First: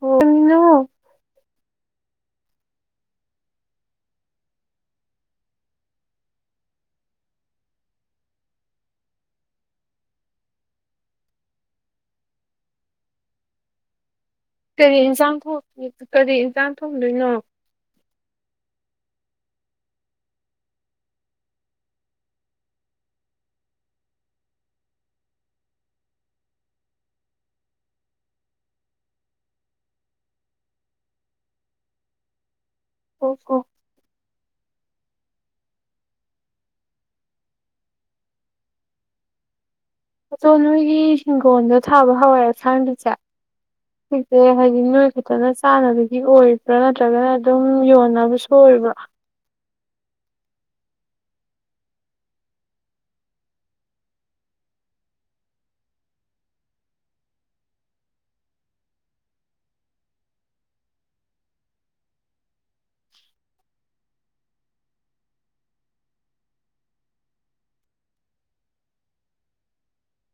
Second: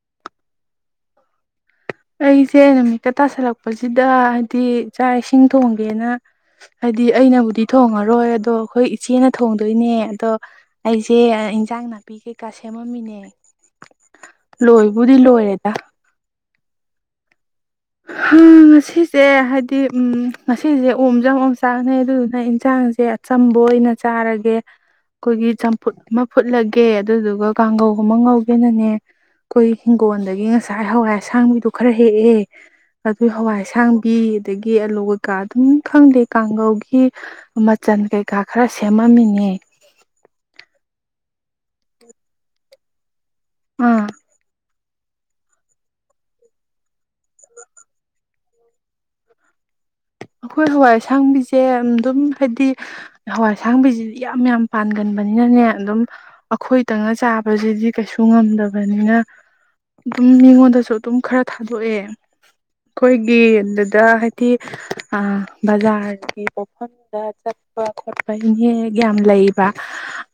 ꯍꯅ ꯑꯩꯁꯦ ꯅꯨꯃꯤꯠꯇ ꯇꯥꯁꯜꯂꯛꯄꯁꯤꯗ ꯍꯥꯏꯗꯤ ꯆꯥꯛ ꯏꯁꯤꯡ ꯊꯣꯡꯒꯦꯅ ꯍꯥꯏꯗꯤ ꯑꯩꯅꯕꯨꯗꯤ ꯊꯣꯡꯉꯔꯣꯏ ꯑꯗꯣ ꯑꯩꯈꯣꯏ ꯏꯆꯦꯅ ꯊꯣꯡꯗꯣꯏꯅꯦ ꯑꯗꯣ ꯑꯩꯁꯦ ꯏꯟꯖꯥꯡ ꯅꯥꯄꯤ ꯀꯩꯀꯥ ꯁꯦꯝꯃꯝꯃꯤꯅꯦ ꯂꯣꯏꯕꯨꯗꯤ ꯀꯔꯤꯟꯖꯥꯡ ꯂꯣꯏꯔꯦꯗ ꯀꯔꯤꯖꯥꯡ ꯊꯝꯗꯣꯏꯅꯣ ꯉꯁꯤꯁꯦ ꯍꯥꯏꯗꯤ ꯉꯁꯤꯁꯦ ꯑꯣꯝꯁꯨꯣꯡ ꯆꯥꯛꯅꯦꯩ ꯑꯗꯨꯗꯨꯅ ꯏꯟꯁꯥꯡꯁꯦ ꯑꯆꯝꯕ ꯑꯣꯏꯅ ꯆꯥꯔꯒꯦ ꯑꯩꯈꯣꯏꯒꯤ ꯆꯝꯐꯨꯠ ꯑꯃ ꯐꯨꯠꯂꯒꯦ ꯑꯗꯨꯗꯨꯒ ꯀꯥꯡꯒꯧ ꯑꯃ ꯉꯧꯒꯦꯅꯅꯦ ꯑꯩꯈꯣꯏ ꯍꯤꯡꯒꯣꯜꯗꯒꯤ ꯉꯁꯥꯏ ꯍꯋꯥꯏ ꯑꯁꯥꯡꯕꯤꯗꯣ ꯈꯔ ꯍꯦꯛꯑꯦ ꯑꯗꯨ ꯑꯣ ꯑꯣ ꯍꯋꯥꯏꯁꯥꯡꯕꯤ ꯑꯗꯒꯤ ꯑꯂꯨ ꯀꯩꯀꯥ ꯑꯗꯨꯝ ꯈꯪꯗꯦ ꯀꯥꯡꯒꯧꯒꯤ ꯃꯆꯜ ꯀꯩꯀꯥ ꯈꯔ ꯁꯦꯝꯃꯝꯃꯤꯅꯦ ꯑꯆꯣ ꯅꯣꯏꯒꯤ ꯍꯤꯡꯒꯣꯜꯗ ꯊꯥꯕ ꯍꯋꯥꯏ ꯑꯁꯥꯡꯒꯤꯁꯦ ꯑꯥ ꯍꯗ ꯍꯥꯏ ꯗꯤ ꯅꯣꯏ ꯛꯇꯅ ꯆꯥꯅꯕꯒꯤ ꯑꯣꯏꯕ꯭ꯔꯥ ꯅꯠꯇ꯭ꯔꯒꯅ ꯑꯗꯨꯝ ꯌꯣꯟꯅꯕꯁꯨ ꯑꯣꯏꯕ꯭ꯔꯥ ꯑꯩꯈꯣꯏ ꯍꯋꯥꯏ ꯑꯁꯥꯡꯕꯤꯁꯦ ꯑꯗꯨꯝ ꯍꯥꯏꯗꯤ ꯍꯋꯥꯏ ꯑꯁꯥꯡꯕꯤꯁꯤꯗꯤ ꯌꯥꯝ ꯌꯥꯝ ꯄꯥꯟꯒꯟꯕꯅꯤꯅꯅꯦ ꯑꯗꯨꯝ ꯑꯩꯈꯣꯏꯗꯪꯅ ꯆꯥꯕꯁꯤꯗꯤ ꯀꯩꯁꯨ ꯉꯝꯗꯕꯅꯤꯅ ꯑꯗꯨꯝ ꯃꯤꯉꯣꯟꯗꯁꯨ ꯑꯗꯨꯝ ꯈꯔ ꯊꯥꯗꯣꯛꯑꯦ ꯑꯩꯈꯣꯏꯒꯤ ꯑꯗꯨꯗ ꯍꯥꯏꯗꯤ ꯕꯖꯥꯔꯒꯤ ꯄꯐꯝꯗ ꯆꯠꯄ ꯈꯣꯠꯄ ꯏꯅꯦꯦꯛ ꯌꯥꯝ ꯂꯩꯕ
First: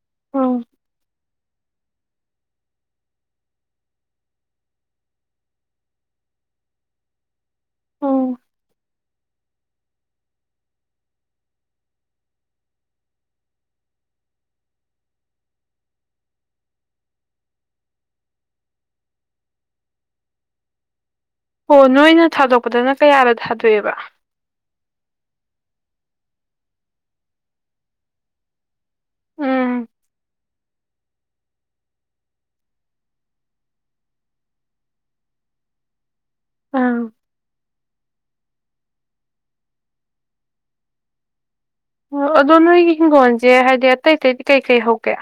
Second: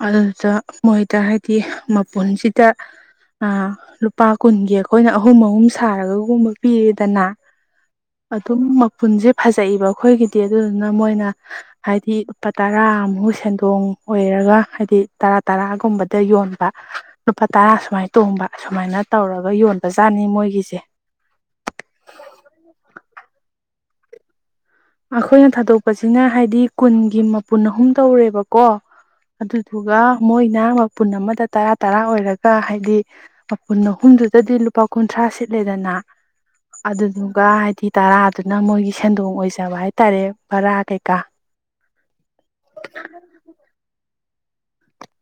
ꯑꯗꯨꯗ ꯎꯝ ꯃꯣꯏꯗ ꯍꯥꯏ ꯃꯄꯨꯟꯁꯤꯗ ꯂꯨꯄꯥ ꯀꯨꯟꯒꯤ ꯑꯩꯈꯣꯏꯅ ꯑꯍꯨꯝ ꯑꯍꯨꯝ ꯁꯥꯔꯒꯒꯨꯝꯕ ꯄꯤꯔꯗꯅ ꯑ ꯎꯝ ꯑꯗꯨ ꯃ ꯄꯨꯟꯖꯞ ꯐꯖꯏꯕ ꯑꯩꯈꯣꯏꯒꯤꯗꯤ ꯑꯗꯨꯗꯨꯅ ꯃꯣꯏꯅ ꯍꯥꯏꯗꯤ ꯂꯨꯄꯥ ꯇꯔꯥꯃꯨꯛ ꯁꯦꯟꯗꯣꯡ ꯑꯣꯏꯔꯒ ꯍꯥꯏꯗꯤ ꯇꯔꯥ ꯇꯔꯥꯒꯨꯝꯕꯗ ꯌꯣꯟꯕ ꯂꯨꯄꯥ ꯇꯔꯥ ꯁꯨꯃꯥꯏ ꯇꯣꯡꯕ ꯁꯨꯃꯥꯏꯅ ꯇꯧꯔꯒ ꯌꯣꯟꯕꯖꯥꯠꯅꯤ ꯃꯣꯏꯒꯤꯁꯦ ꯑꯣ ꯅꯣꯏꯅ ꯊꯥꯗꯣꯛꯄꯗꯅ ꯀꯌꯥꯗ ꯊꯥꯗꯣꯛ ꯁꯕ ꯑꯩꯈꯣꯏꯅ ꯊꯥꯗꯣꯛꯄꯁꯤꯅ ꯍꯥꯏꯗꯤ ꯀꯨꯟꯒꯤ ꯃꯄꯨꯟ ꯑꯍꯨꯝ ꯇꯧꯔꯦꯕꯀꯣ ꯎꯝ ꯑꯗꯨꯗꯨꯒ ꯃꯣꯏꯅ ꯃꯄꯨꯟ ꯑꯃꯗ ꯇꯔꯥ ꯇꯔꯥ ꯑꯣꯏꯔꯒ ꯍꯥꯏꯗꯤ ꯃꯄꯨꯟ ꯑꯍꯨꯝꯗꯨꯗꯗꯤ ꯂꯨꯄꯥ ꯀꯨꯟꯊ꯭ꯔꯥ ꯁꯤꯠꯂꯦꯗꯅ ꯑꯥ ꯑꯗꯨꯗꯗꯨꯒ ꯍꯥꯏꯗꯤ ꯇꯔꯥ ꯑꯗꯨꯅ ꯃꯣꯏꯒꯤ ꯁꯦꯟꯗꯣꯡ ꯑꯣꯏꯁ ꯕ ꯍꯥꯏꯇꯥꯔꯦ ꯕꯔꯥ ꯀꯩꯀꯥ ꯑꯣ ꯑꯗꯣ ꯅꯣꯏꯒꯤ ꯍꯤꯡꯒꯣꯜꯁꯦ ꯍꯥꯏꯗꯤ ꯑꯇꯩ ꯑꯇꯩ ꯀꯩ ꯀꯩ ꯍꯧꯒ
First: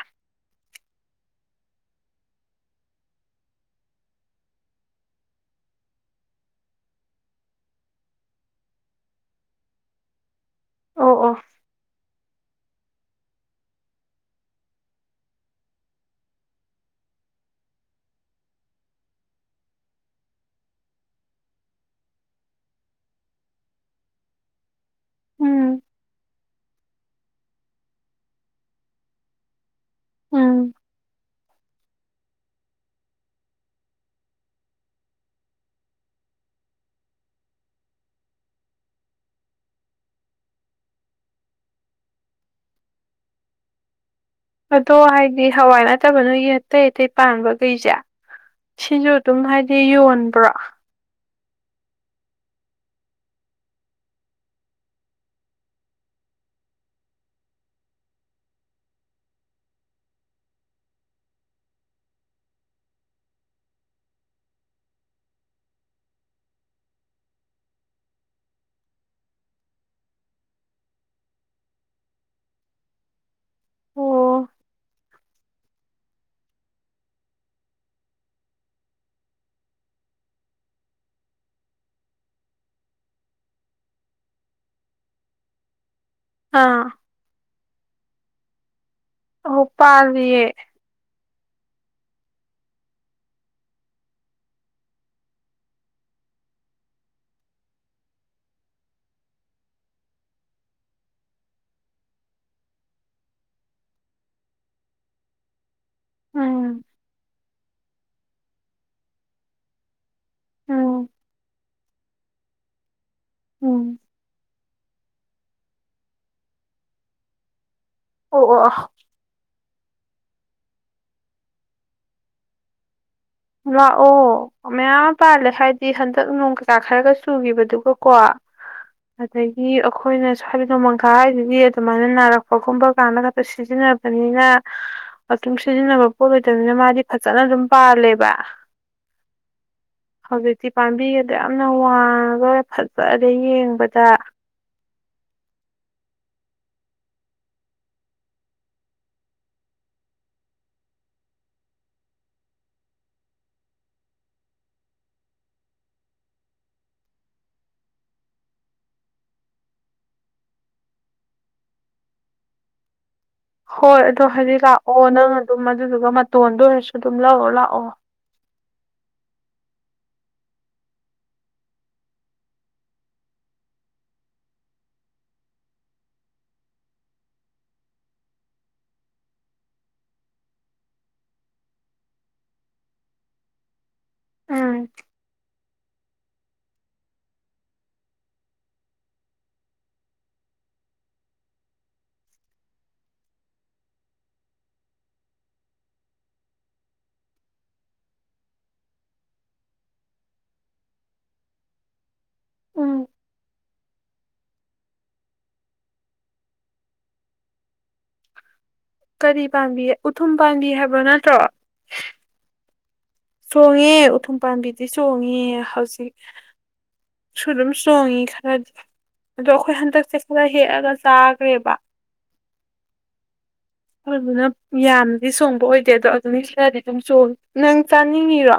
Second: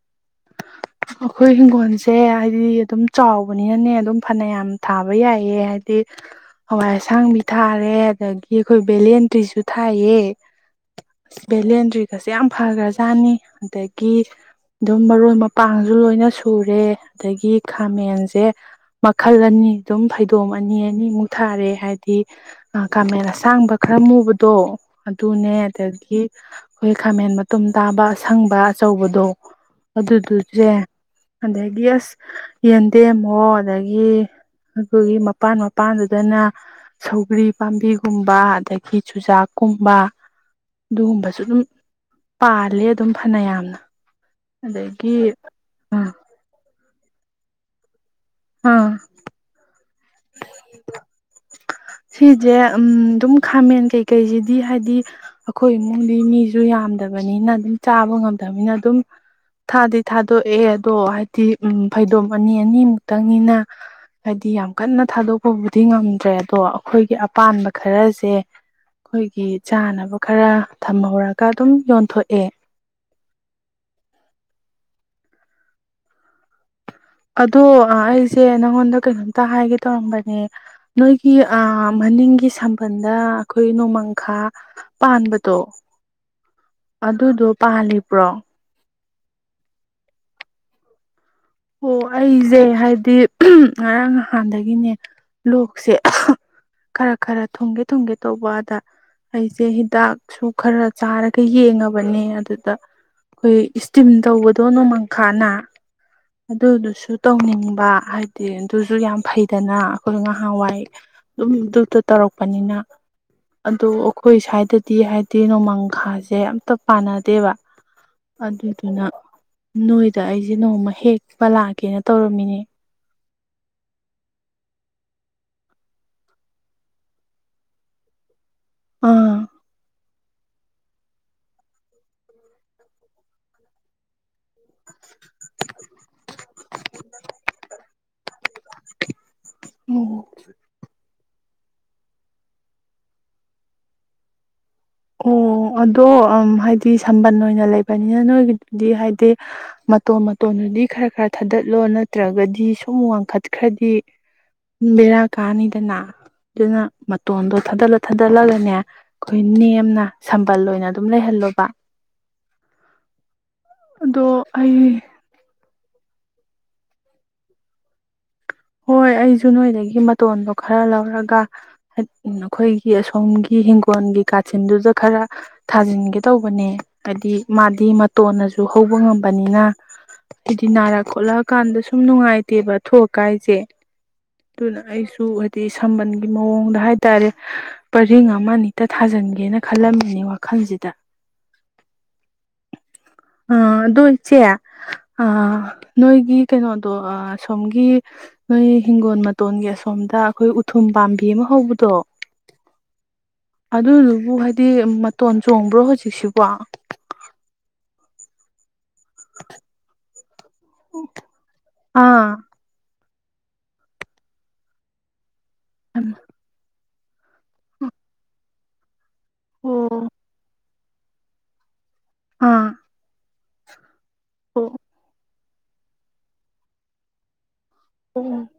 ꯑꯩꯈꯣꯏ ꯏꯤꯡꯈꯣꯜꯁꯦ ꯍꯥꯏꯗꯤ ꯑꯗꯨꯝ ꯆꯥꯎꯕꯅꯤꯅꯅꯦ ꯑꯗꯨꯝ ꯐꯅꯌꯥꯝ ꯊꯥꯕ ꯌꯥꯏꯑ ꯍꯥꯏꯗꯤ ꯍꯋꯥꯏ ꯑꯁꯥꯡꯕꯤ ꯊꯥꯔꯦ ꯑꯗꯒꯤ ꯑꯩꯈꯣꯏ ꯚꯦꯂꯦꯟꯇ꯭ꯔꯤꯁꯨ ꯊꯥꯏꯌꯦ ꯑꯣ ꯑꯣ ꯕꯂꯟꯗ꯭ꯔꯤ ꯀꯁꯤꯦ ꯌꯥꯝ ꯐꯈ꯭ꯔꯖꯥꯠꯅꯤ ꯑꯗꯒꯤ ꯑꯗꯨꯝ ꯃꯔꯣꯏ ꯄꯥꯡꯁꯨ ꯂꯣꯏꯅ ꯁꯨꯔꯦ ꯑꯗꯒꯤ ꯈꯥꯃꯦꯟꯁꯦ ꯃꯈꯜ ꯑꯅꯤ ꯑꯗꯨꯝ ꯐꯩꯗꯣꯝ ꯑꯅꯤ ꯑꯅꯤꯃꯨꯛ ꯊꯥꯔꯦ ꯍꯥꯏꯗꯤ ꯈꯥꯃꯦꯟ ꯑꯁꯥꯡꯕ ꯈꯔ ꯃꯨꯕꯗꯣ ꯑꯗꯨꯅꯦ ꯎꯝ ꯑꯗꯒꯤ ꯑꯩꯈꯣꯏ ꯈꯥꯃꯦꯟ ꯃꯇꯨꯝ ꯇꯥꯕ ꯑꯁꯪꯕ ꯑꯆꯧꯕꯗꯣ ꯑꯗꯨ ꯎꯝ ꯌꯥ ꯑꯗꯒꯤ ꯑꯁ ꯌꯦꯟꯗꯦꯝꯃꯣ ꯑꯗꯒꯤ ꯑꯩꯈꯣꯏꯒꯤ ꯃꯄꯥꯟ ꯃꯄꯥꯟꯗꯨꯗꯅ ꯁꯧꯒ꯭ꯔꯤ ꯄꯥꯝꯕꯤꯒꯨꯝꯕ ꯑꯗꯒꯤ ꯆꯨꯖꯥꯛꯀꯨꯝꯕ ꯑꯗꯨꯒꯨꯝꯕꯁꯨ ꯑꯗꯨꯝ ꯄꯥꯂꯦ ꯑꯗꯨꯝ ꯐꯅꯌꯥꯝꯅ ꯑꯗꯣ ꯑꯗꯒꯤ ꯍꯥꯏꯗꯤ ꯍꯋꯥꯏ ꯑꯥ ꯅꯠꯇꯕ ꯅꯣꯏꯒꯤ ꯑꯇꯩ ꯑꯇꯩ ꯄꯥꯟꯕꯈꯩꯁꯦ ꯑꯥ ꯁꯤꯁꯨ ꯑꯗꯨꯝ ꯍꯥꯏꯗꯤ ꯌꯣꯟꯕ꯭ꯔꯥ ꯁꯤꯁꯦ ꯎꯝ ꯑꯗꯨꯝ ꯈꯥꯃꯦꯟ ꯀꯩꯀꯩꯁꯤꯗꯤ ꯍꯥꯏꯗꯤ ꯑꯩꯈꯣꯏ ꯏꯃꯨꯡꯗꯤ ꯃꯤꯁꯨ ꯌꯥꯝꯗꯕꯅꯤꯅ ꯑꯗꯨꯝ ꯆꯥꯕ ꯉꯝꯗꯕꯅꯤꯅ ꯑꯗꯨꯝ ꯊꯥꯗꯤ ꯊꯥꯗꯣꯛꯑꯦ ꯑꯗꯣ ꯍꯥꯏꯗꯤ ꯎ ꯐꯩꯗꯣꯝ ꯑꯅꯤ ꯑꯅꯤꯃꯨꯛ ꯈꯈꯤꯇꯪꯅꯤꯅ ꯍꯥꯏꯗꯤ ꯌꯥꯝ ꯀꯟꯅ ꯊꯥꯗꯣꯛꯄꯕꯨꯗꯤ ꯉꯝꯗ꯭ꯔꯦ ꯑꯗꯣ ꯑꯩꯈꯣꯏꯒꯤ ꯑꯄꯥꯝꯕ ꯈꯔꯁꯦ ꯑꯩꯈꯣꯏꯒꯤ ꯆꯥꯅꯕ ꯈꯔ ꯊꯝꯍꯧꯔꯒ ꯑꯗꯨꯝ ꯌꯣꯟꯊꯣꯛꯑꯦ ꯑꯣ ꯑꯗꯣ ꯑꯩꯁꯦ ꯅꯪꯉꯣꯟꯗ ꯀꯩꯅꯣꯝꯇ ꯍꯥꯏꯒꯦ ꯇꯧꯔꯝꯕꯅꯦ ꯅꯣꯏꯒꯤ ꯃꯅꯤꯡꯒꯤ ꯁꯝꯕꯜꯗ ꯑꯩꯈꯣꯏ ꯅꯣꯡꯃꯪꯈꯥ ꯄꯥꯟꯕꯗꯣ ꯑꯥ ꯑꯗꯨꯗꯨ ꯄꯥꯜꯂꯤꯕ꯭ꯔꯣ ꯎ ꯄꯥꯕꯤꯦ ꯑꯣ ꯑꯩꯁꯦ ꯍꯥꯏꯕꯗꯤ ꯉꯔꯥꯡ ꯅꯍꯥꯟꯗꯒꯤꯅꯦ ꯂꯣꯛꯁꯦ ꯈꯔ ꯈꯔ ꯊꯨꯝꯒꯦ ꯊꯨꯝꯒꯦ ꯇꯧꯕ ꯑꯗ ꯑꯩꯁꯦ ꯍꯤꯗꯥꯛꯁꯨ ꯈꯔ ꯆꯥꯔꯒ ꯌꯦꯡꯉꯕꯅꯦ ꯑꯗꯨꯗ ꯑꯩꯈꯣꯏ ꯏꯁꯇꯤꯝ ꯇꯧꯕꯗꯣ ꯅꯣꯡꯃꯪꯈꯥꯅ ꯎꯝ ꯑꯗꯨꯗꯨꯁꯨ ꯇꯧꯅꯤꯡꯕ ꯍꯥꯏꯗꯤ ꯑꯗꯨꯁꯨ ꯌꯥꯝ ꯐꯩꯗꯅ ꯑꯩꯈꯣꯏ ꯉꯍꯥꯟꯋꯥꯏ ꯎꯝ ꯑꯗꯨꯝ ꯇꯧꯔꯛꯄꯅꯤꯅ ꯑꯗꯨꯣ ꯎꯝ ꯑꯩꯈꯣꯏ ꯁꯥꯏ ꯗꯗꯤ ꯍꯥꯏꯗꯤ ꯅꯣꯡꯃꯪꯈꯥꯁꯦ ꯑꯝꯇ ꯄꯥꯟꯅꯗꯦꯕ ꯑꯣ ꯑꯗꯨꯗ ꯑꯣ ꯑꯗꯨꯅ ꯅꯣꯏꯗ ꯑꯩꯁꯦ ꯅꯣꯡꯃ ꯍꯦꯛ ꯃꯥ ꯂꯥꯛꯀꯦꯅ ꯇꯧꯔꯝꯃꯤꯅꯦ ꯂꯥꯛꯑꯣ ꯃꯌꯥꯝ ꯄꯥꯜꯂꯦ ꯍꯥꯏꯗꯤ ꯍꯟꯗꯛ ꯅꯣꯡ ꯀꯀꯥ ꯈꯔꯒ ꯆꯨꯈꯤꯕꯗꯨꯒꯀꯣ ꯑꯥ ꯑꯗꯒꯤ ꯑꯩꯈꯣꯏꯅ ꯑ ꯍꯥꯏꯕ ꯅꯣꯡꯃꯪꯈꯥ ꯍꯥꯏꯗꯨꯗꯤ ꯑꯗꯨꯃꯥꯏꯅ ꯅꯥꯔꯛꯄꯒꯨꯝꯕ ꯀꯥꯟꯗ ꯈꯛꯇ ꯁꯤꯖꯤꯟꯅꯕꯅꯤ ꯀꯤꯝ ꯁꯤꯖꯤꯅꯕ ꯄꯣꯠꯂꯣꯏꯇꯕꯅꯤꯅ ꯃꯥꯗꯤ ꯐꯖꯅ ꯑꯗꯨꯝ ꯄꯥꯜꯂꯦꯕ [unintelligible] ꯑꯣ ꯍꯖꯤꯗꯤ ꯄꯥꯝꯕꯤ ꯌꯥꯝꯅ ꯋꯥꯡꯉꯗꯔꯦ ꯐꯖꯔꯦ ꯌꯦꯡꯕꯗ ꯑꯣ ꯑꯗꯣ ꯍꯥꯏꯗꯤ ꯁꯝꯕꯟ ꯑꯣꯏꯅ ꯂꯩꯕꯅꯤꯅ ꯅꯣꯏꯒꯤꯗꯨꯗꯤ ꯍꯥꯏꯗꯤ ꯃꯇꯣꯟ ꯃꯇꯣꯟꯗꯨꯗꯤ ꯈꯔ ꯈꯔ ꯊꯥꯗꯠꯂꯣ ꯅꯠꯇ꯭ꯔꯒꯗꯤ ꯁꯨꯝ ꯋꯥꯡꯈꯠꯈ꯭ꯔꯗꯤ ꯕꯦꯔꯥ ꯀꯥꯅꯤꯗꯅ ꯑꯗꯨꯅ ꯃꯇꯣꯟꯗꯣ ꯊꯥꯗꯠꯂ ꯊꯥꯗꯠꯂꯒꯅꯦ ꯑꯩꯈꯣꯏ ꯅꯦꯝ ꯁꯝꯕꯜ ꯑꯣꯏꯅ ꯑꯗꯨꯝ ꯂꯩꯍꯜꯂꯣꯕ ꯍꯣꯏ ꯑꯗꯣ ꯍꯧꯖꯤꯛ ꯂꯥꯛꯑꯣ ꯅꯪ ꯑꯗꯨꯝ ꯑꯗꯨꯗꯨꯒ ꯃꯇꯣꯟꯗ ꯑꯣꯏꯔꯁꯨ ꯑꯗꯨꯝ ꯂꯧꯥꯛꯑꯣꯣ ꯂꯥꯛꯑꯣ ꯍꯣꯏ ꯑꯩꯁꯨ ꯅꯣꯏꯗꯒꯤ ꯃꯇꯣꯟꯗꯣ ꯈꯔ ꯂꯧꯔꯒ ꯑꯩꯈꯣꯏꯒꯤ ꯑꯁꯣꯝꯒꯤ ꯍꯤꯡꯒꯣꯜꯒꯤ ꯀꯥꯆꯤꯟꯗꯨꯗ ꯈꯔ ꯊꯥꯖꯤꯟꯒꯦ ꯇꯧꯕꯅꯦ ꯍꯥꯏꯗꯤ ꯃꯥꯗꯤ ꯃꯇꯣꯟꯅꯁꯨ ꯍꯧꯕ ꯉꯝꯕꯅꯤꯅ ꯍꯥꯏꯗꯤ ꯅꯥꯔꯛ ꯈꯣꯠꯂꯛꯑꯀꯥꯟꯗ ꯁꯨꯝ ꯅꯨꯡꯉꯥꯏꯇꯦꯕ ꯊꯣꯛꯀ ꯀꯥꯏꯖꯦ ꯑꯗꯨꯅ ꯎꯝ ꯑꯩꯁꯨ ꯁꯝꯕꯟꯒꯤ ꯃꯑꯣꯡꯗ ꯍꯥꯏꯇꯥꯔꯦ ꯄꯔꯤꯡ ꯑꯃ ꯑꯅꯤꯇ ꯊꯥꯖꯤꯟꯒꯦꯅ ꯈꯜꯂꯝꯃꯤꯅꯤ ꯋꯥꯈꯜꯁꯤꯗ ꯑ ꯑꯗꯨꯗꯣ ꯏꯆꯦ ꯑ ꯅꯣꯏꯒꯤ ꯀꯩꯅꯣꯗꯣ ꯁꯣꯝꯒꯤ ꯅꯣꯏ ꯍꯤꯡꯒꯣꯜ ꯃꯇꯣꯟꯒꯤ ꯑꯁꯣꯝꯗ ꯑꯩꯈꯣꯏ ꯎꯊꯨꯝ ꯄꯥꯝꯕꯤ ꯑꯃ ꯍꯧꯕꯗꯣ ꯎꯝ ꯑꯗꯨꯗꯨꯕꯨ ꯍꯥꯏꯗꯤ ꯃꯇꯣꯟ ꯆꯣꯡꯕ꯭ꯔꯣ ꯍꯧꯖꯤꯛꯁꯤꯕꯣ ꯀꯔꯤ ꯄꯥꯝꯕꯤ ꯎꯊꯨꯝ ꯄꯥꯝꯕꯤ ꯍꯥꯏꯕ꯭ꯔꯣ ꯅꯠꯇ꯭ꯔꯣ ꯑꯥ ꯆꯣꯡꯉꯦ ꯎꯊꯨꯝ ꯄꯥꯝꯕꯤꯗꯤ ꯆꯣꯡꯉꯦ ꯍꯧꯥꯎꯖꯤꯛ ꯁꯗꯝ ꯁꯣꯡꯉꯤ ꯈꯔꯗꯤ ꯑꯗꯣ ꯑꯩꯈꯣꯏ ꯑꯣ ꯍꯟꯗꯛꯁꯦ ꯈꯔ ꯍꯦꯛꯑꯒ ꯁꯥꯒ꯭ꯔꯦꯕ ꯑꯥ ꯑꯗꯨ ꯑꯗꯨꯅ ꯑꯣ ꯌꯥꯟ ꯗꯤ ꯁꯣꯡꯕ ꯑꯣꯏꯗꯦ ꯑꯗꯣ ꯑꯗꯨꯅꯤ ꯁꯤꯗꯗꯤ ꯑꯗꯨꯝ ꯆꯣꯡ ꯅꯪ ꯑꯣ ꯆꯥꯅꯤꯡꯉꯤꯔꯣ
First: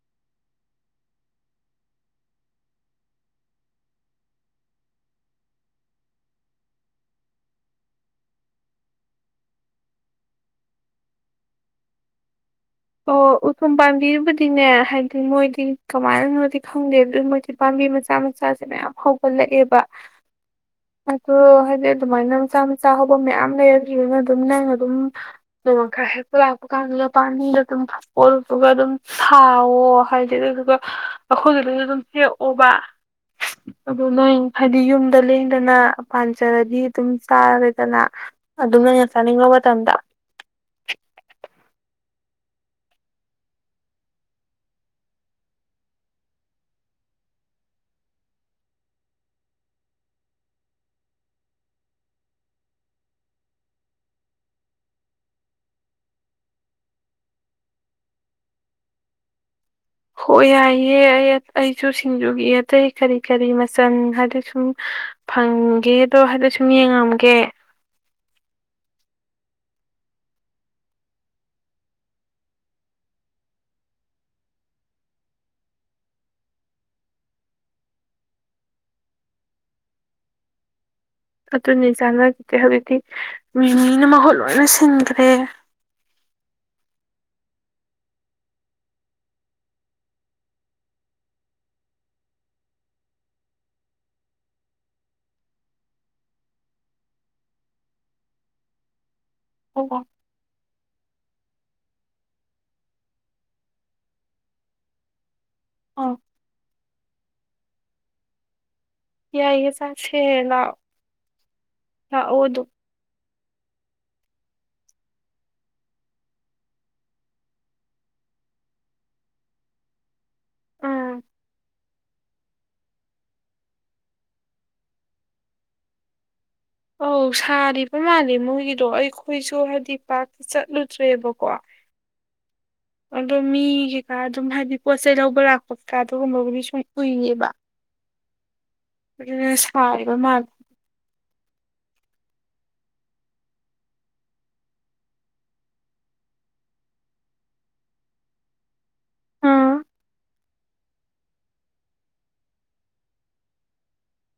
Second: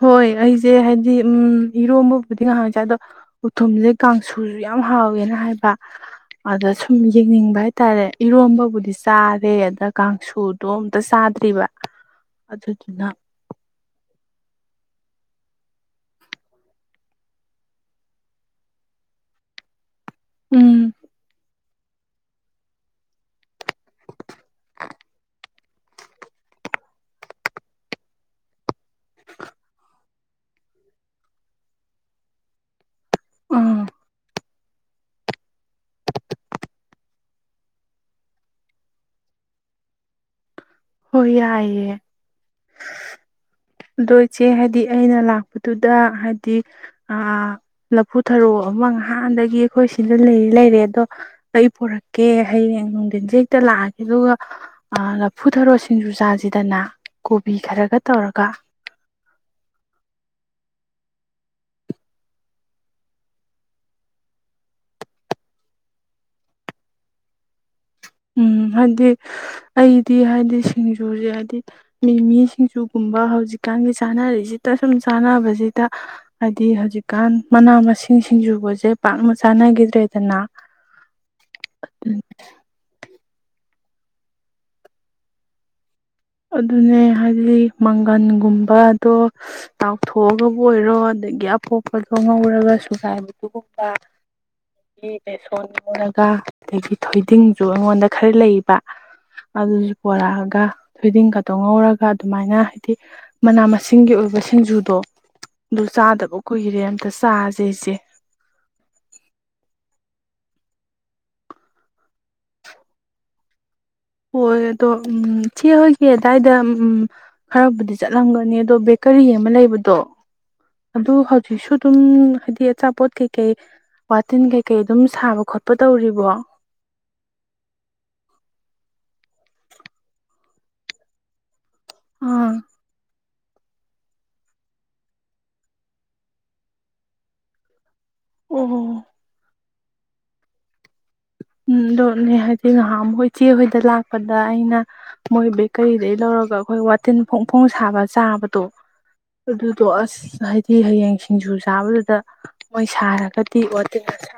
ꯍꯣꯏ ꯑꯩꯁꯦ ꯍꯥꯏꯗꯤ ꯎꯝ ꯏꯔꯣꯝꯕꯕꯨꯗꯤ ꯉꯥꯏꯍꯥꯛ ꯆꯥꯏ ꯑꯗꯣ ꯎꯊꯨꯝꯁꯦ ꯀꯥꯡꯁꯨꯁꯨ ꯌꯥꯝ ꯍꯥꯎꯋꯦꯅ ꯍꯥꯏꯕ ꯑꯗ ꯁꯨꯝ ꯌꯦꯡꯅꯤꯡꯕ ꯍꯥꯏꯇꯥꯔꯦ ꯏꯔꯣꯝꯕꯕꯨꯗꯤ ꯆꯥꯔꯦ ꯑꯗ ꯀꯥꯡꯁꯨꯗꯣ ꯑꯝꯇ ꯆꯥꯗ꯭ꯔꯤꯕ ꯑꯗꯨꯗꯨꯅ ꯎ ꯄꯥꯝꯕꯤꯕꯨꯗꯤꯅꯦ ꯍꯥꯏꯗꯤ ꯃꯣꯏꯗꯤ ꯀꯃꯥꯏꯅꯣꯗꯤ ꯈꯪꯗꯦ ꯑꯗꯨ ꯃꯣꯏꯗꯤ ꯄꯥꯝꯕꯤ ꯃꯆꯥ ꯃꯆꯥꯁꯦ ꯃꯌꯥꯝ ꯍꯧꯒꯠꯂꯛꯑꯦꯕ ꯎꯝ ꯑꯗꯨꯣ ꯑꯗꯩ ꯑꯗꯨꯃꯥꯏꯅ ꯃꯆꯥ ꯃꯆꯥ ꯍꯧꯕ ꯃꯌꯥꯝ ꯂꯩꯗꯔꯤꯗꯨꯅ ꯑꯗꯨꯝ ꯅꯪ ꯑꯗꯨꯝ ꯅꯣꯡꯃ ꯈꯔ ꯍꯦꯛꯄ ꯂꯥꯛꯄ ꯀꯥꯟꯗꯨꯒ ꯄꯗ ꯑꯗꯨꯝ ꯄꯂꯨꯄꯒ ꯑꯗꯨꯝ ꯁꯥꯥꯎꯋꯣ ꯍꯥꯏꯗꯤ ꯑꯗꯨꯗꯨꯒ ꯑꯩꯈꯣꯏꯒꯤꯗꯁꯨ ꯑꯗꯨꯝ ꯍꯦꯛꯑꯣꯕ ꯑꯥ ꯑꯗꯨꯗꯣꯅ ꯍꯥꯏꯗꯤ ꯌꯨꯝꯗ ꯂꯦꯡꯗꯅ ꯄꯥꯟꯖꯔꯗꯤ ꯑꯗꯨꯝ ꯆꯥꯔꯦꯗꯅ ꯑꯗꯨꯝ ꯉꯪꯩꯅ ꯆꯥꯅꯤꯡꯕ ꯃꯇꯝꯗ ꯍꯣꯏ ꯌꯥꯏꯦ ꯑꯗꯣ ꯏꯆꯦ ꯍꯥꯏꯗꯤ ꯑꯩꯅ ꯂꯥꯛꯄꯗꯨꯗ ꯍꯥꯏꯗꯤ ꯂꯐꯨꯊꯔꯣ ꯑꯃ ꯉꯍꯥꯟꯗꯒꯤ ꯑꯩꯈꯣꯏ ꯁꯤꯗ ꯂꯩꯔꯤ ꯂꯩꯔꯦ ꯑꯗꯣ ꯑꯩ ꯄꯣꯔꯛꯀꯦ ꯍꯌꯦꯡ ꯅꯨꯡꯊꯤꯟꯁꯦ ꯍꯦꯛꯇ ꯂꯥꯛꯑꯒꯦ ꯑꯗꯨꯒ ꯂꯐꯨꯊꯔꯣ ꯁꯤꯡꯖꯨ ꯆꯥꯁꯤꯗꯅ ꯀꯣꯕꯤ ꯈꯔꯒ ꯇꯧꯔꯒ ꯍꯣꯏ ꯌꯥꯏꯌꯦꯦ ꯑꯩ ꯑꯩꯁꯨ ꯁꯤꯡꯖꯨꯒꯤ ꯑꯇꯩ ꯀꯔꯤ ꯀꯔꯤ ꯃꯆꯜ ꯍꯥꯏꯗꯤ ꯁꯨꯝ ꯐꯪꯒꯦꯗꯣ ꯍꯥꯏꯗꯤ ꯁꯨꯝ ꯌꯦꯡꯉꯝꯒꯦ ꯎꯝ ꯍꯥꯏꯗꯤ ꯑꯩꯗꯤ ꯍꯥꯏꯗꯤ ꯁꯤꯡꯖꯨꯁꯦ ꯍꯥꯏꯕꯗꯤ ꯃꯤ ꯃꯤ ꯁꯤꯡꯖꯨꯒꯨꯝꯕ ꯍꯧꯖꯤꯛꯀꯥꯟꯒꯤ ꯆꯥꯅꯔꯤꯁꯤꯗ ꯁꯨꯝ ꯆꯥꯅꯕꯁꯤꯗ ꯍꯥꯏꯕꯗꯤ ꯍꯧꯖꯤꯛꯀꯥꯟ ꯃꯅꯥ ꯃꯁꯤꯡ ꯁꯤꯡꯖꯨꯒꯁꯦ ꯄꯥꯛꯅ ꯆꯥꯅꯈꯤꯗ꯭ꯔꯦꯗꯅ ꯑꯗꯨ ꯑꯗꯨꯅꯤꯖꯥꯒꯗ ꯍꯧꯗꯤ ꯃꯤ ꯃꯤꯅ ꯃꯍꯨꯠ ꯂꯣꯏꯅ ꯁꯤꯟꯈ꯭ꯔꯦ ꯑꯗꯨꯅꯦ ꯍꯥꯏꯗꯤ ꯃꯪꯒꯟꯒꯨꯝꯕꯗꯣ ꯂꯥꯎꯊꯣꯛꯑꯒꯕꯨ ꯑꯣꯏꯔꯣ ꯑꯗꯒꯤ ꯑꯄꯣꯛꯄꯗꯣ ꯉꯧꯔꯒ ꯁꯨꯒꯥꯏꯕꯗꯨꯒꯨꯝꯕ ꯑꯗꯒꯤ ꯕꯦꯁꯣꯟ ꯂꯣꯟꯔꯒ ꯑꯗꯒꯤ ꯊꯣꯏꯗꯤꯡꯁꯨ ꯑꯩꯉꯣꯟꯗ ꯈꯔ ꯂꯩꯕ ꯑꯗꯨꯁꯨ ꯑꯣ ꯄꯨꯔꯛꯑꯒ ꯊꯣꯏꯗꯤꯡꯒꯇꯧ ꯉꯧꯔꯒ ꯑꯗꯨꯃꯥꯏꯅ ꯍꯥꯏꯗꯤ ꯃꯅꯥ ꯃꯁꯤꯡꯒꯤ ꯑꯣꯏꯕ ꯁꯤꯡꯖꯨꯗꯣ ꯑꯗꯨ ꯑꯥ ꯆꯥꯗꯕ ꯀꯨꯏꯔꯦ ꯑꯗ ꯆꯥꯁꯦ ꯑꯩꯆꯦ ꯌꯥꯏꯌꯦ ꯆꯥꯁꯦ ꯂꯥꯛꯑꯣ ꯂꯥꯛꯑꯣꯗ ꯍꯣꯏ ꯑꯗꯣ ꯎꯝ ꯁꯤ ꯍꯣꯏꯒꯤ ꯑꯗꯨꯗꯥꯏꯗ ꯈꯔꯕꯨꯗꯤ ꯆꯠꯂꯝꯒꯅꯤ ꯑꯗꯣ ꯕꯦꯀꯔꯤ ꯑꯃ ꯂꯩꯕꯗꯣ ꯎꯝ ꯑꯗꯨ ꯍꯧꯖꯤ ꯁ ꯑꯗꯨꯝ ꯍꯥꯏꯗꯤ ꯑꯆꯥꯄꯣꯠ ꯀꯩꯀꯩ ꯋꯥꯇꯤꯟ ꯀꯩꯀꯩ ꯑꯗꯨꯝ ꯁꯥꯕ ꯈꯣꯠꯄ ꯇꯧꯔꯤꯕꯣ ꯑꯧ ꯁꯥꯔꯤꯕ ꯃꯥꯜꯜꯂꯤ ꯃꯣꯏꯒꯤꯗꯤ ꯑꯗꯣ ꯑꯩꯈꯣꯏꯁꯨ ꯍꯥꯏꯗꯤ ꯄꯥꯛꯇ ꯆꯠꯂꯨꯗ꯭ꯔꯦꯕꯀꯣ ꯑꯥ ꯑꯗꯣ ꯃꯤ ꯀꯩꯀꯥ ꯑꯗꯨꯝ ꯍꯥꯏꯗꯤ ꯄꯣꯠ ꯆꯩꯩ ꯂꯧꯕ ꯂꯥꯛꯄꯀ ꯑꯗꯨꯒꯨꯝꯕꯒꯗꯤ ꯁꯨꯝ ꯎꯏꯉꯦꯕ ꯑꯣ ꯎ ꯍꯒ ꯃꯥ ꯎꯝ ꯑꯗꯣꯅꯦ ꯍꯥꯏꯗꯤ ꯉꯍꯥꯛꯈꯣꯏ ꯏꯆꯦ ꯍꯣꯏꯗ ꯂꯥꯛꯄꯗ ꯑꯩꯅ ꯃꯣꯏ ꯕꯦꯛ ꯀꯔꯤꯗꯒꯤꯩ ꯂꯧꯔꯒ ꯑꯩꯈꯣꯏ ꯋꯥꯇꯤꯟ ꯐꯣꯡ ꯐꯣꯡ ꯁꯥꯕ ꯆꯥꯕꯗꯣ ꯑꯥ ꯑꯗꯨꯗꯣ ꯑꯁ ꯍꯥꯏꯗꯤ ꯍꯌꯦꯡ ꯁꯤꯡꯖꯨ ꯆꯥꯕꯗꯨꯗ ꯃꯣꯏ ꯁꯥꯔꯒꯗꯤ ꯋꯥꯇꯤꯟ ꯑ ꯁꯥ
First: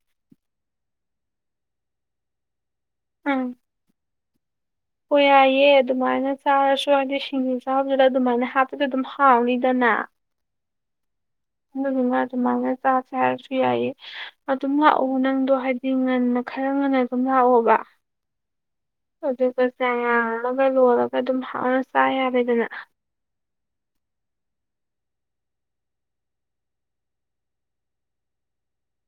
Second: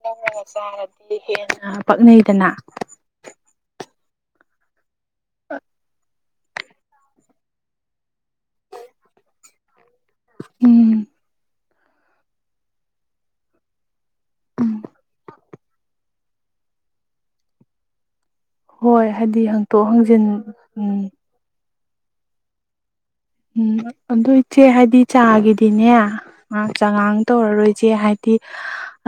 ꯅꯧꯅꯒ ꯆꯥꯔꯗꯤ ꯍꯦꯟꯅ ꯄꯛꯅꯩꯗꯅ ꯎꯝ ꯍ ꯌꯥꯏꯌꯦ ꯑꯗꯨꯃꯥꯏꯅ ꯆꯥꯔꯁꯨ ꯍꯥꯏꯗꯤ ꯁꯤꯡꯖꯨ ꯆꯥꯕꯁꯤꯗ ꯑꯗꯨꯃꯥꯏꯅ ꯍꯥꯞꯄꯗ ꯑꯗꯨꯝ ꯍꯥꯎꯅꯤꯗꯅ ꯎꯝ ꯑꯗꯨꯗꯨꯅ ꯑꯗꯨꯃꯥꯏꯅ ꯆꯥꯁꯦ ꯍꯥꯏꯔꯁꯨ ꯌꯥꯏꯌꯦ ꯑꯗꯨꯝ ꯂꯥꯛꯑꯣ ꯅꯪꯗꯣ ꯍꯥꯏꯗꯤ ꯉꯟꯅ ꯈꯔ ꯉꯟꯅ ꯑꯗꯨꯝ ꯂꯥꯛꯑꯣꯕ ꯍꯣꯏ ꯍꯥꯏꯗꯤ ꯍꯪꯇꯣꯛ ꯑꯗꯨꯒꯁꯦ ꯍꯪꯖꯤꯟ ꯌꯥꯔꯒ ꯎꯝ ꯂꯣꯏꯔꯒ ꯑꯗꯨꯝ ꯍꯔꯁꯤ ꯀꯥ ꯌꯥꯕꯗꯅ ꯎꯝ ꯑꯗꯨ ꯏꯆꯦ ꯍꯥꯏꯗꯤ ꯆꯥꯒꯤꯗꯤꯅꯦ ꯆꯉꯥꯡ ꯇꯧꯔꯔꯣꯏꯁꯦ ꯍꯥꯏꯗꯤ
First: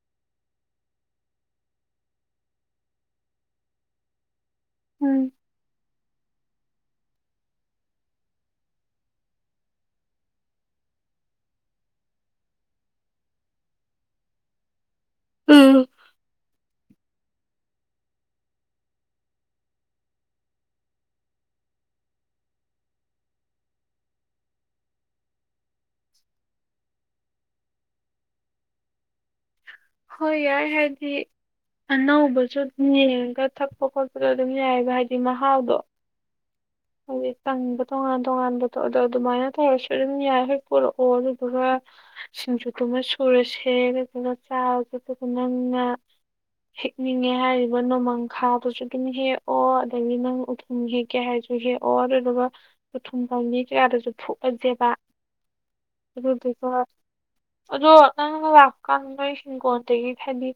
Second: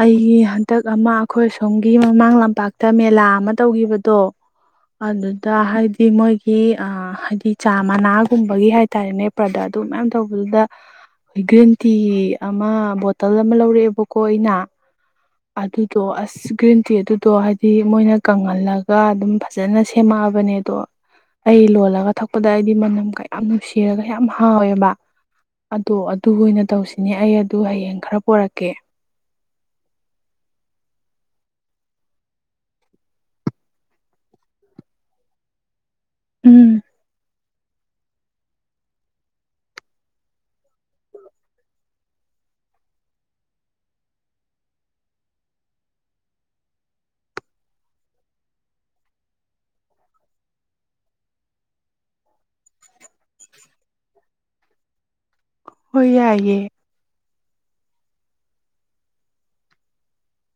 ꯑꯩꯒꯤ ꯍꯟꯗꯛ ꯑꯃ ꯑꯩꯈꯣꯏ ꯑꯁꯣꯝꯒꯤ ꯃꯃꯥꯡ ꯂꯝꯄꯥꯛꯇ ꯃꯦꯂꯥ ꯑꯃ ꯇꯧꯈꯤꯕꯗꯣ ꯎꯝ ꯑꯗꯨꯗ ꯍꯥꯏꯗꯤ ꯃꯣꯏꯒꯤ ꯑ ꯍꯥꯏꯗꯤ ꯆꯥ ꯃꯅꯥꯒꯨꯝꯕꯒꯤ ꯍꯥꯏ ꯍꯥꯏꯇꯥꯔꯦꯅꯦ ꯄ꯭ꯔꯗꯛ ꯑꯗꯨ ꯃꯌꯥꯝ ꯇꯧꯕꯗꯨꯗ ꯑꯩ ꯒ꯭ꯔꯤꯟ ꯇꯤ ꯑꯃ ꯕꯣꯇꯜ ꯑꯃ ꯂꯧꯔꯛꯑꯦꯕꯀꯣ ꯑꯩꯅ ꯎꯝ ꯑꯗꯨꯗꯣ ꯑꯁ ꯒ꯭ꯔꯤꯟ ꯇꯤ ꯑꯗꯨꯗꯣ ꯍꯥꯏꯗꯤ ꯃꯣꯏꯅ ꯀꯪꯍꯜꯂꯒ ꯑꯗꯨꯝ ꯐꯖꯅ ꯁꯦꯝꯃꯛꯑꯕꯅꯦ ꯑꯗꯣ ꯑꯩ ꯂꯣꯜꯂꯒ ꯊꯛꯄꯗ ꯑꯩꯗꯤ ꯃꯅꯝ ꯀꯌꯥꯝ ꯁꯤꯔꯒ ꯌꯥꯝ ꯍꯥꯎꯋꯦꯕ ꯑꯗꯣ ꯑꯗꯨ ꯑꯣꯏꯅ ꯇꯧꯁꯤꯅꯦ ꯑꯩ ꯑꯗꯨ ꯍꯌꯦꯡ ꯈꯔ ꯄꯣꯔꯛꯀꯦ ꯍꯣꯏ ꯌꯥꯏ ꯍꯥꯏꯗꯤ ꯑꯅꯧꯕꯁꯨ ꯑꯗꯨꯝ ꯌꯦꯡꯉꯒ ꯊꯛꯄ ꯈꯣꯠꯄꯗ ꯑꯗꯨꯝ ꯌꯥꯏꯑꯕ ꯍꯥꯏꯗꯤ ꯃꯍꯥꯎꯗꯣ ꯎꯝ ꯍꯦ ꯇꯪꯕ ꯇꯣꯉꯥꯟ ꯇꯣꯉꯥꯟꯕꯗꯣ ꯑꯗꯣ ꯑꯗꯨꯃꯥꯏꯅ ꯇꯧꯔꯁꯨ ꯑꯗꯨꯝ ꯌꯥꯏ ꯍꯦꯛ ꯄꯨꯔꯛꯑꯣ ꯑꯗꯨꯗꯨꯒ ꯁꯤꯡꯖꯨꯗꯨꯨꯃ ꯁꯨꯔꯁꯦ ꯑꯗꯨꯗꯨꯒ ꯆꯥꯔꯒꯄꯒ ꯅꯪꯅ ꯍꯦꯛꯅꯤꯡꯉꯦ ꯍꯥꯏꯔꯤꯕ ꯅꯣꯡꯃꯪꯈꯥꯗꯨꯁꯨ ꯑꯗꯨꯝ ꯍꯦꯛꯑꯣ ꯑꯗꯒꯤ ꯅꯪ ꯎꯈꯨꯝ ꯍꯦꯛꯀꯦ ꯍꯥꯏꯔꯁꯨ ꯨ ꯍꯦꯛꯑꯣ ꯑꯗꯨꯗꯨꯒ ꯊꯨꯝꯐꯝ ꯃꯤ ꯀꯌꯥꯗꯁꯨ ꯊꯣꯛ ꯊꯣꯛꯑꯁꯦꯕ ꯍꯣꯏ ꯔꯨꯗꯤ ꯌꯥꯏꯌꯦ ꯁꯍꯔ ꯑꯗꯣ ꯅꯪꯅ ꯂꯥꯛꯄꯀꯥꯟꯗ ꯅꯣꯏꯁꯤꯡꯒꯣ ꯑꯗꯒꯤ ꯍꯥꯏꯗꯤ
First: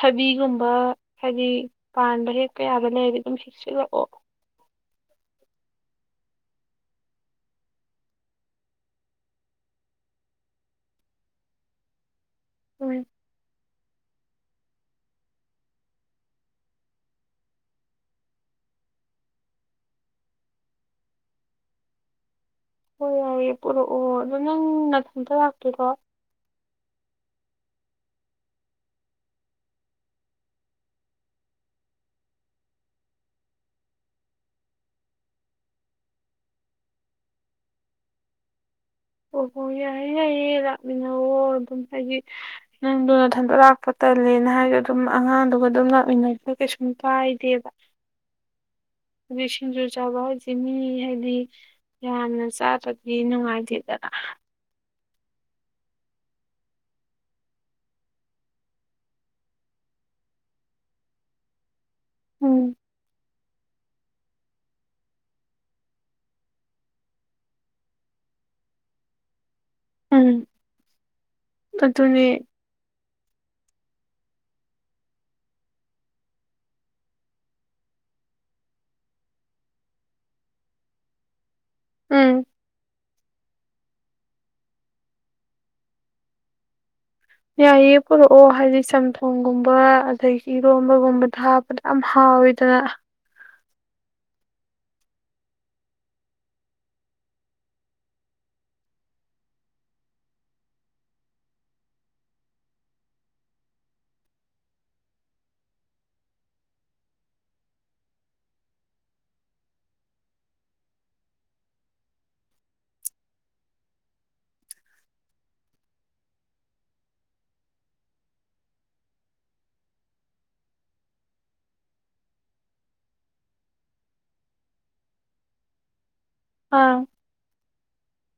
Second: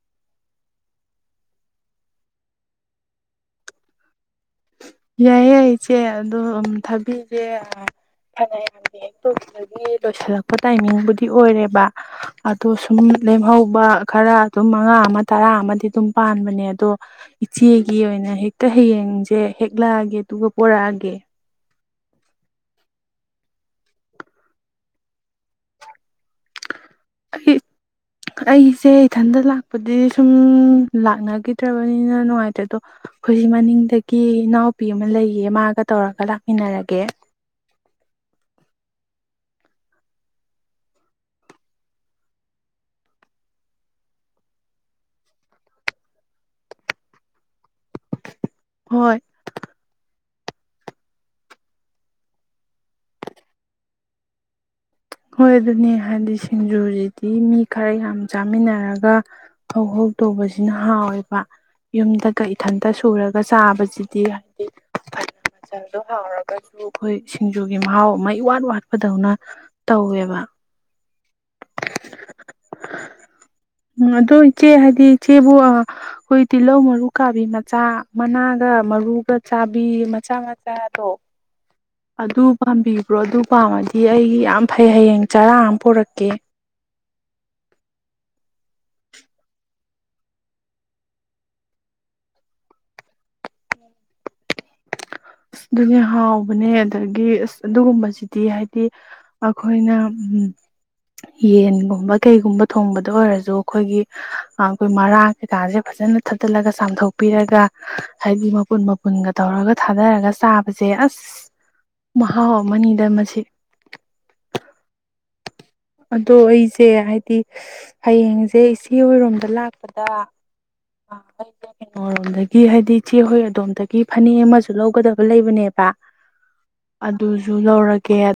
ꯊꯕꯤꯒꯨꯝꯕ ꯍꯥꯏꯗꯤ ꯄꯥꯟꯕ ꯍꯦꯛ ꯀꯌꯥꯗ ꯂꯩꯔꯗꯤ ꯑꯗꯨꯝ ꯍꯦꯛꯆꯤꯜꯂꯛꯑꯣ ꯌꯥꯏꯌꯦ ꯏꯆꯦ ꯑꯗꯣ ꯊꯕꯤꯁꯦ ꯐꯅꯌꯥꯝꯅ ꯍꯦꯛꯇꯣꯒꯤ ꯂꯣꯏꯁꯤꯜꯂꯛꯄ ꯇꯥꯏꯃꯤꯡꯕꯨꯗꯤ ꯑꯣꯏꯔꯦꯕ ꯑꯗꯣ ꯁꯨꯝ ꯎꯝ ꯂꯦꯝꯍꯧꯕ ꯈꯔ ꯑꯗꯨꯝ ꯃꯉꯥ ꯑꯃ ꯇꯔꯥ ꯑꯃꯗꯤ ꯑꯗꯨꯝ ꯄꯥꯟꯕꯅꯦ ꯑꯗꯣ ꯏꯆꯦꯒꯤ ꯑꯣꯏꯅ ꯍꯦꯛꯇ ꯍꯌꯦꯡꯁꯦ ꯍꯦꯛꯒꯂꯑꯒꯦ ꯇꯒ ꯄꯨꯣꯔꯥꯑꯒꯦ ꯍꯣꯏ ꯌꯥꯏꯌꯦꯦ ꯄꯨꯔꯛꯑꯣ ꯑꯗꯣ ꯅꯪ ꯅꯊꯟꯇ ꯂꯥꯛꯇꯣꯏꯔꯣ ꯑꯩ ꯑꯩꯁꯦ ꯏꯊꯟꯇ ꯂꯥꯛꯄꯗꯤ ꯁꯨꯝ ꯂꯥꯛꯅꯈꯤꯗ꯭ꯔꯕꯅꯤꯅ ꯅꯨꯡꯉꯥꯏꯇ꯭ꯔꯦ ꯑꯗꯣ ꯑꯩꯈꯣꯏꯖꯤꯛ ꯃꯅꯤꯡꯗꯒꯤ ꯏꯅꯥꯎꯄꯤ ꯑꯃ ꯂꯩꯌꯦ ꯃꯥꯒ ꯇꯧꯔꯒ ꯂꯥꯛꯃꯤꯟꯅꯔꯒꯦ ꯑꯣꯍꯣ ꯌꯥꯏꯌꯦ ꯌꯥꯏꯌꯦ ꯂꯥꯛꯃꯤꯟꯅꯋ ꯑꯗꯨꯝ ꯍꯥꯏꯗꯤ ꯅꯪꯗꯨꯅꯊꯟꯗꯣꯛ ꯂꯥꯛꯄ ꯇꯜꯂꯦꯅ ꯍꯥꯏꯁꯨ ꯑꯗꯨꯝ ꯑꯉꯥꯡꯗꯨꯒ ꯑꯗꯨꯝ ꯂꯥꯛꯃꯤꯟꯅꯩ ꯀꯩꯁꯨꯝ ꯀꯥꯏꯗꯦꯕ ꯍꯣꯏ ꯁꯖꯨꯔ ꯆꯥꯕ ꯍ ꯁꯤ ꯃꯤ ꯍꯥꯏꯗꯤ ꯌꯥꯝꯅ ꯆꯥꯕꯗꯤ ꯅꯨꯡꯉꯥꯏꯇꯦꯗ [inaudible] ꯍꯣꯏ ꯑꯗꯨꯅꯦ ꯍꯥꯏꯗꯤ ꯁꯤꯡꯖꯨꯁꯤꯗꯤ ꯃꯤ ꯈꯔ ꯌꯥꯝ ꯆꯥꯃꯤꯟꯅꯔꯒ ꯍꯧꯧ ꯍꯧꯧ ꯇꯧꯕꯁꯤꯅ ꯍꯥꯎꯋꯦꯕ ꯌꯨꯝꯗꯒ ꯎꯝ ꯏꯊꯟꯇ ꯁꯨꯔꯒ ꯑꯗꯨꯒ ꯆꯥꯕꯁꯤꯗꯤ ꯍꯥꯏꯗꯤ ꯐꯅ ꯃꯆꯜꯗꯣ ꯍꯥꯎꯔꯒꯁꯨ ꯑꯩꯈꯣꯏ ꯁꯤꯡꯖꯨꯒꯤ ꯃꯍꯥꯎ ꯑꯃꯩ ꯋꯥꯠ ꯋꯥꯠꯄꯗꯧꯅ ꯎꯝ ꯇꯧꯋꯦꯕ ꯑꯗꯨꯅꯤ ꯎꯝ ꯑꯗꯣ ꯏꯆꯦ ꯍꯥꯏꯗꯤ ꯏꯆꯦꯕꯨ ꯑꯩꯈꯣꯏ ꯇꯤꯜꯍꯧ ꯃꯔꯨ ꯀꯥꯕꯤ ꯃꯆꯥ ꯃꯅꯥꯒ ꯃꯔꯨꯒ ꯆꯥꯕꯤ ꯃꯆꯥ ꯃꯆꯥꯗꯣ ꯎꯝ ꯑꯗꯨ ꯄꯥꯝꯕꯤꯕ꯭ꯔꯣ ꯑꯗꯨ ꯑ ꯄꯥꯝꯃꯗꯤ ꯑꯩꯒꯤ ꯌꯥꯝ ꯐꯩ ꯍꯌꯦꯡ ꯆꯔꯥ ꯑꯃ ꯄꯨꯣꯔꯛꯀꯦ ꯌꯥꯏꯌꯦ ꯄꯨꯔꯛꯑꯣ ꯍꯥꯏꯗꯤ ꯆꯝꯊꯣꯡꯒꯨꯝꯕ ꯑꯗꯒꯤ ꯏꯔꯣꯟꯝꯕꯒꯨꯝꯕꯗ ꯍꯥꯞꯄꯗ ꯌꯥꯝ ꯍꯥꯎꯋꯤꯗꯅ ꯑ ꯑꯗꯨꯅꯦ ꯍꯥꯎꯕꯅꯦ ꯑꯗꯒꯤ ꯑꯁ ꯑꯗꯨꯒꯨꯝꯕꯁꯤꯗꯤ ꯍꯥꯏꯗꯤ ꯑꯩꯈꯣꯏꯅ ꯎ ꯌꯦꯟꯒꯨꯝꯕ ꯀꯩꯒꯨꯝꯕ ꯊꯣꯡꯕꯗ ꯑꯣꯏꯔꯁꯨ ꯑꯩꯈꯣꯏꯒꯤ ꯑꯩꯈꯣꯏ ꯃꯔꯥ ꯀꯩꯀꯥꯁꯦ ꯐꯖꯅ ꯊꯠꯇꯜꯂꯒ ꯆꯥꯝꯊꯣꯛꯄꯤꯔꯒ ꯍꯥꯏꯗꯤ ꯃꯄꯨꯟ ꯃꯄꯨꯟꯒ ꯇꯧꯔꯒ ꯊ ꯊꯥꯗꯔꯒ ꯆꯥꯕꯁꯦ ꯑꯁ ꯃꯍꯥꯎ ꯑꯃꯅꯤꯗ ꯃꯁꯤ ꯑꯗꯣ ꯑꯩꯁꯦ ꯍꯥꯏꯗꯤ ꯍꯌꯦꯡꯁꯦ ꯏꯆꯦꯍꯣꯏꯔꯣꯝꯗ ꯂꯥꯛꯄꯗ ꯑꯩꯁꯦ ꯀꯩꯅꯣꯣꯔꯣꯝꯗꯒꯤ ꯍꯥꯏꯗꯤ ꯏꯆꯦꯍꯣꯏ ꯑꯗꯣꯝꯗꯒꯤ ꯐꯅꯦꯛ ꯑꯃꯁꯨ ꯂꯧꯒꯗꯕ ꯂꯩꯕꯅꯦꯕ ꯑꯥ ꯑꯗꯨꯁꯨ ꯂꯧꯔꯒ ꯀꯦ